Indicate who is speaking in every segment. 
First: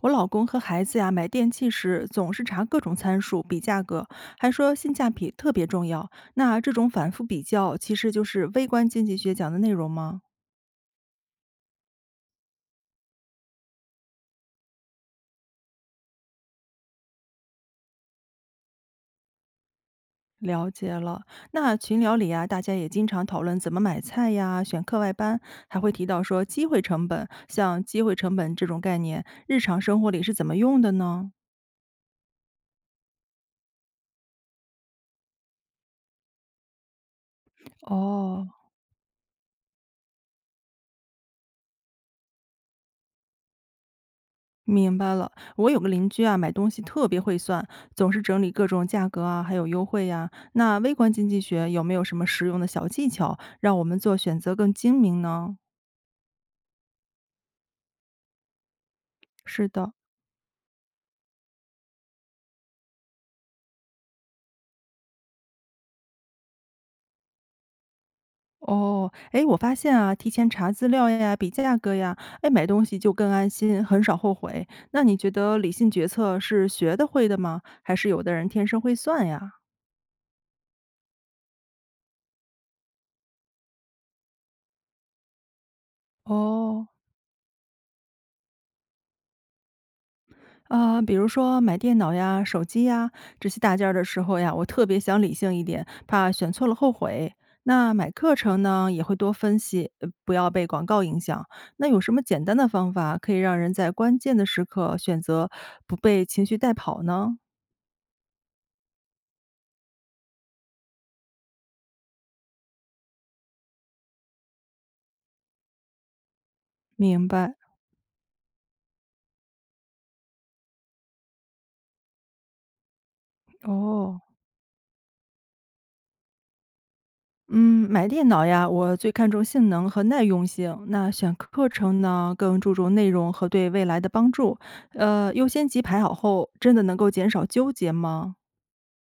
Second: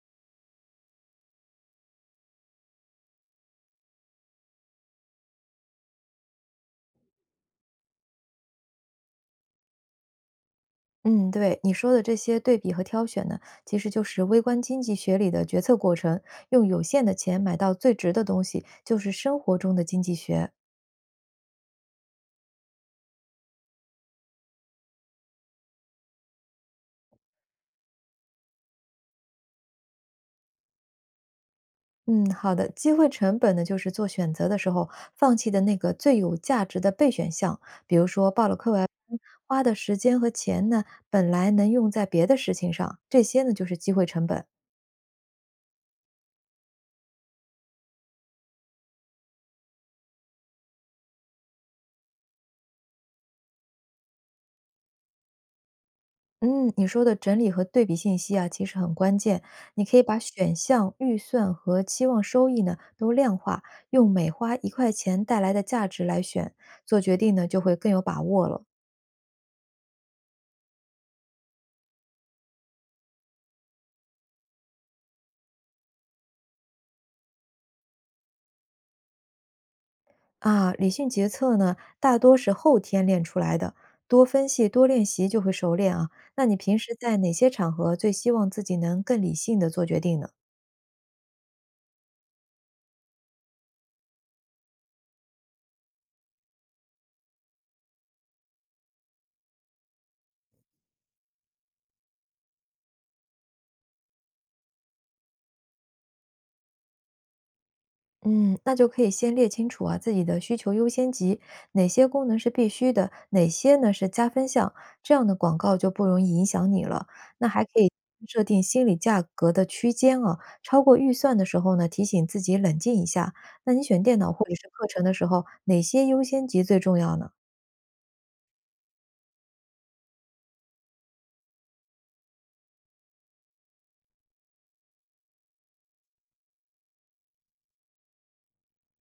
Speaker 1: 我老公和孩子呀买电器时总是查各种参数比价格，还说性价比特别重要。那这种反复比较，其实就是微观经济学讲的内容吗？
Speaker 2: 嗯，对，你说的这些对比和挑选呢，其实就是微观经济学里的决策过程，用有限的钱买到最值的东西，就是生活中的经济学。
Speaker 1: 了解了。那群聊里呀，大家也经常讨论怎么买菜呀，选课外班，还会提到说机会成本，像机会成本这种概念，日常生活里是怎么用的呢？
Speaker 2: 嗯，好的，机会成本呢，就是做选择的时候放弃的那个最有价值的备选项，比如说
Speaker 1: 哦，
Speaker 2: 报了课外班，花的时间和钱呢，本来能用在别的事情上，这些呢就是机会成本。
Speaker 1: 明白了，我有个邻居啊，买东西特别会算，总是整理各种价格啊，还有优惠呀、那微观经济学有没有什么实用的小技巧，让我们做选择更精明呢？
Speaker 2: 嗯，你说的整理和对比信息啊，其实很关键。
Speaker 1: 是
Speaker 2: 你
Speaker 1: 的，
Speaker 2: 可以把选项、预算和期望收益呢都量化，用每花一块钱带来的价值来选，做决定呢就会更有把握了。
Speaker 1: 哦，哎，我发现啊，提前查资料呀，比价格呀，哎，买东西就更安心，很少后悔。那你觉得理性决策是学得会的吗？还是有的人天生会算呀？
Speaker 2: 啊，理性决策呢大多是后天练出来的，多分析、多练习就会熟练啊。那你平
Speaker 1: 哦，
Speaker 2: 时在哪些场合最希望自己能更理性的做决定呢？
Speaker 1: 啊，比如说买电脑呀、手机呀这些大件儿的时候呀，我特别想理性一点，怕选错了后悔。那买课程呢，也会多分析，不要被广告影响。那有什么简单的方法可以让人在关键的时刻选择，不被情绪带跑呢？
Speaker 2: 嗯，那就可以先列清楚啊自己的需求优先级，哪些功能是必须的，哪些呢是加分项，这样的广告就不容易影响你了。
Speaker 1: 明
Speaker 2: 那
Speaker 1: 白。
Speaker 2: 还可以设定心理价格的区间啊，超过预算的时候呢，提醒自己冷静一下。那你选
Speaker 1: 哦。
Speaker 2: 电脑或者是课程的时候，哪些优先级最重要呢？
Speaker 1: 嗯，买电脑呀，我最看重性能和耐用性。那选课程呢，更注重内容和对未来的帮助。优先级排好后，真的能够减少纠结吗？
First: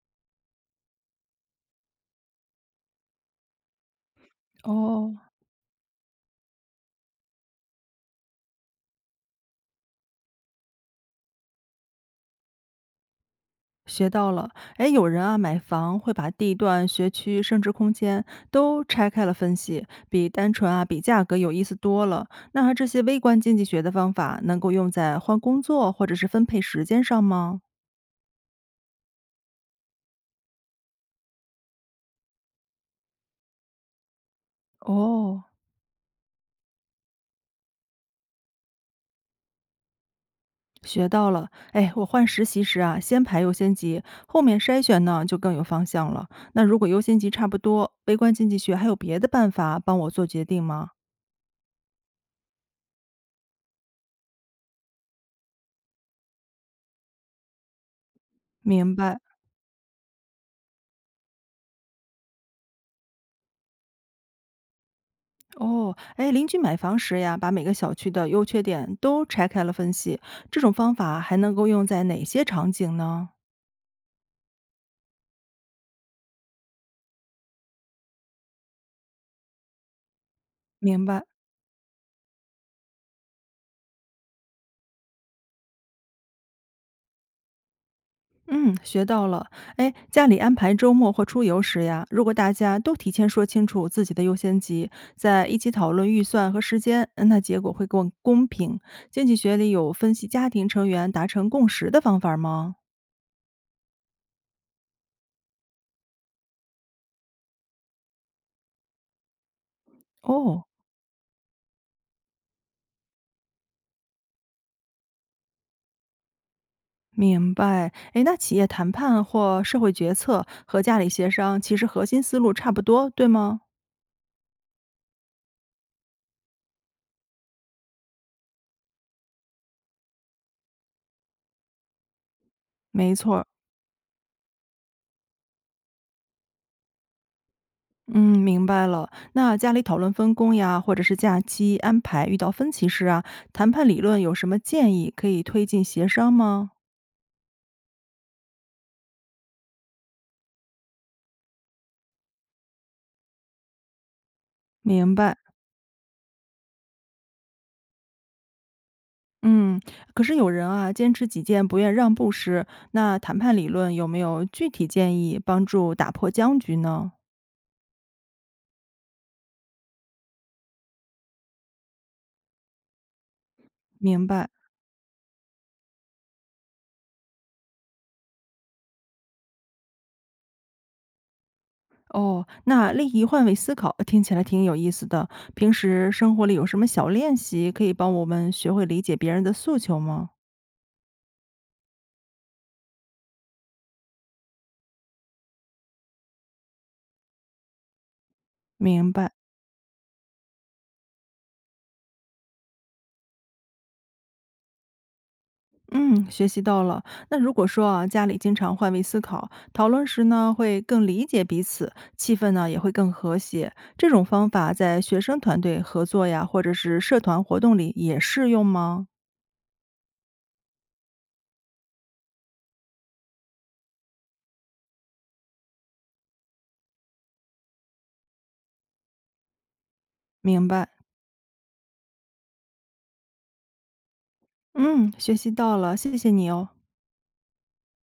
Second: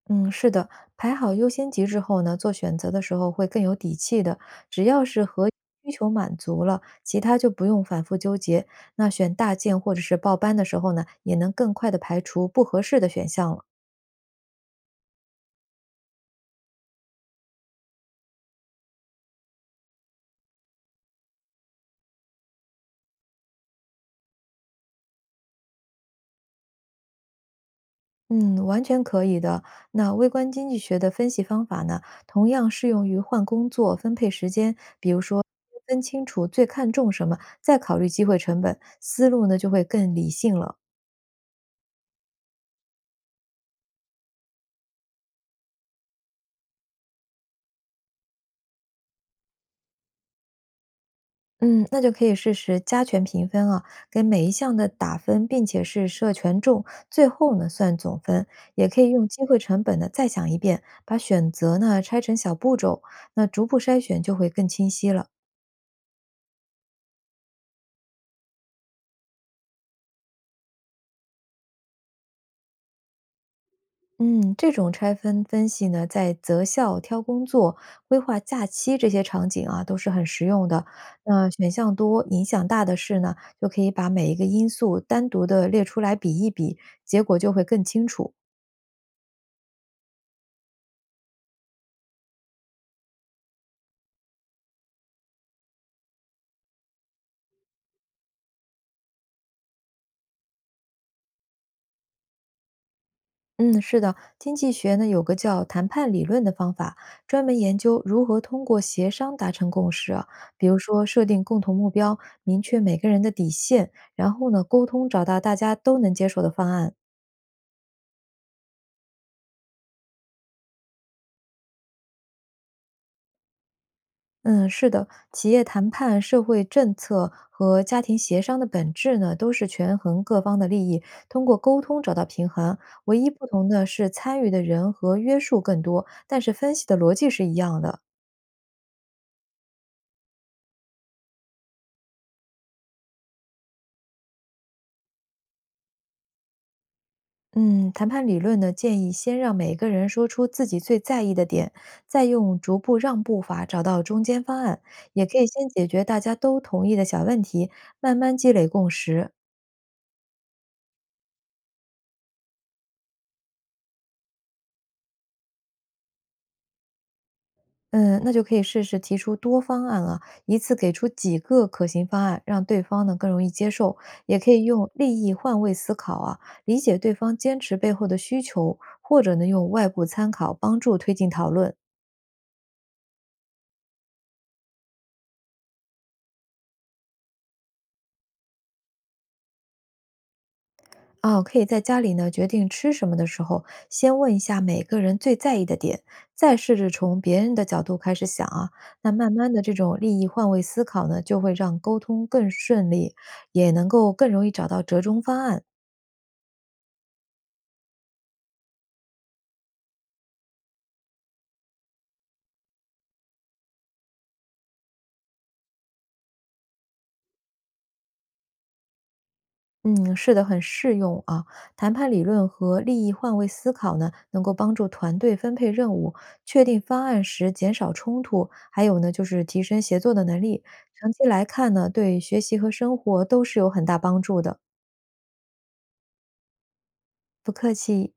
Speaker 2: 嗯，是的，排好优先级之后呢，做选择的时候会更有底气的。只要
Speaker 1: 哦，
Speaker 2: 是和需求满足了，其他就不用反复纠结。那选大件或者是报班的时候呢，也能更快的排除不合适的选项了。
Speaker 1: 学到了。哎，有人啊，买房会把地段、学区，升值空间都拆开了分析，比单纯啊比价格有意思多了。那这些微观经济学的方法能够用在换工作或者是分配时间上吗？
Speaker 2: 嗯，完全可以的。那微观经济学的分析方法呢，同样适用于换工作、分配时间，比如
Speaker 1: 哦，
Speaker 2: 说分清楚最看重什么，再考虑机会成本，思路呢就会更理性了。
Speaker 1: 学到了。哎，我换实习时啊，先排优先级，后面筛选呢就更有方向了。那如果优先级差不多，微观经济学还有别的办法帮我做决定吗？
Speaker 2: 嗯，那就可以试试加权评分啊，给每一项的打分，并且是设权重，最后呢算总分。也
Speaker 1: 明
Speaker 2: 可以
Speaker 1: 白。
Speaker 2: 用机会成本呢再想一遍，把选择呢拆成小步骤，那逐步筛选就会更清晰了。
Speaker 1: 哦，哎，邻居买房时呀，把每个小区的优缺点都拆开了分析，这种方法还能够用在哪些场景呢？
Speaker 2: 嗯，这种拆分分析呢，在择校、挑工作、规划假期这些场景啊，都是很实用的。
Speaker 1: 明白，
Speaker 2: 那选项多、影响大的事呢，就可以把每一个因素单独的列出来比一比，结果就会更清楚。
Speaker 1: 嗯，学到了。哎，家里安排周末或出游时呀，如果大家都提前说清楚自己的优先级，在一起讨论预算和时间，那结果会更公平。经济学里有分析家庭成员达成共识的方法吗？
Speaker 2: 嗯，是的，经济学呢有个叫谈判理论的方法，专门研究如何通过协商达成共识啊。
Speaker 1: 哦，
Speaker 2: 比如说设定共同目标，明确每个人的底线，然后呢沟通找到大家都能接受的方案。
Speaker 1: 明白，诶，那企业谈判或社会决策和家里协商，其实核心思路差不多，对吗？
Speaker 2: 嗯，是的，企业谈判、社会政策和家庭协商的本质呢，都是权衡各方的利益，通过沟通找到平衡。
Speaker 1: 没
Speaker 2: 唯一
Speaker 1: 错儿，
Speaker 2: 不同的是，参与的人和约束更多，但是分析的逻辑是一样的。
Speaker 1: 嗯，明白了。那家里讨论分工呀，或者是假期安排，遇到分歧时啊，谈判理论有什么建议可以推进协商吗？
Speaker 2: 嗯，谈判理论呢，建议先让每个人说出自己最在意的点，再用逐步让步法找到中间方案。
Speaker 1: 明
Speaker 2: 也
Speaker 1: 白，
Speaker 2: 可以先解决大家都同意的小问题，慢慢积累共识。
Speaker 1: 嗯。可是有人啊，坚持己见，不愿让步时，那谈判理论有没有具体建议帮助打破僵局呢？
Speaker 2: 嗯，那就可以试试提出多方案啊，一次给出几个可行方案，让对方呢更容易接受。
Speaker 1: 明
Speaker 2: 也
Speaker 1: 白。
Speaker 2: 可以用利益换位思考啊，理解对方坚持背后的需求，或者呢用外部参考帮助推进讨论。
Speaker 1: 哦，那利益换位思考听起来挺有意思的。平时生活里有什么小练习可以帮我们学会理解别人的诉求吗？
Speaker 2: 啊，可以在家里呢决定吃什么的时候，先问一下每个人最在意的点，再试着从别人的角度开始想啊。那
Speaker 1: 明白，
Speaker 2: 慢慢的这种利益换位思考呢，就会让沟通更顺利，也能够更容易找到折中方案。
Speaker 1: 嗯，学习到了。那如果说啊，家里经常换位思考，讨论时呢会更理解彼此，气氛呢也会更和谐。这种方法在学生团队合作呀，或者是社团活动里也适用吗？
Speaker 2: 嗯，是的，很适用啊。谈判理论和利益换位思考呢，能够帮助团队分配任务、确定方案时减少冲突，还有呢就是提升协作的能力。
Speaker 1: 明白，
Speaker 2: 长期来看呢，对学习和生活都是有很大帮助的。
Speaker 1: 嗯，学习到了，谢谢你哦。
Speaker 2: 不客气。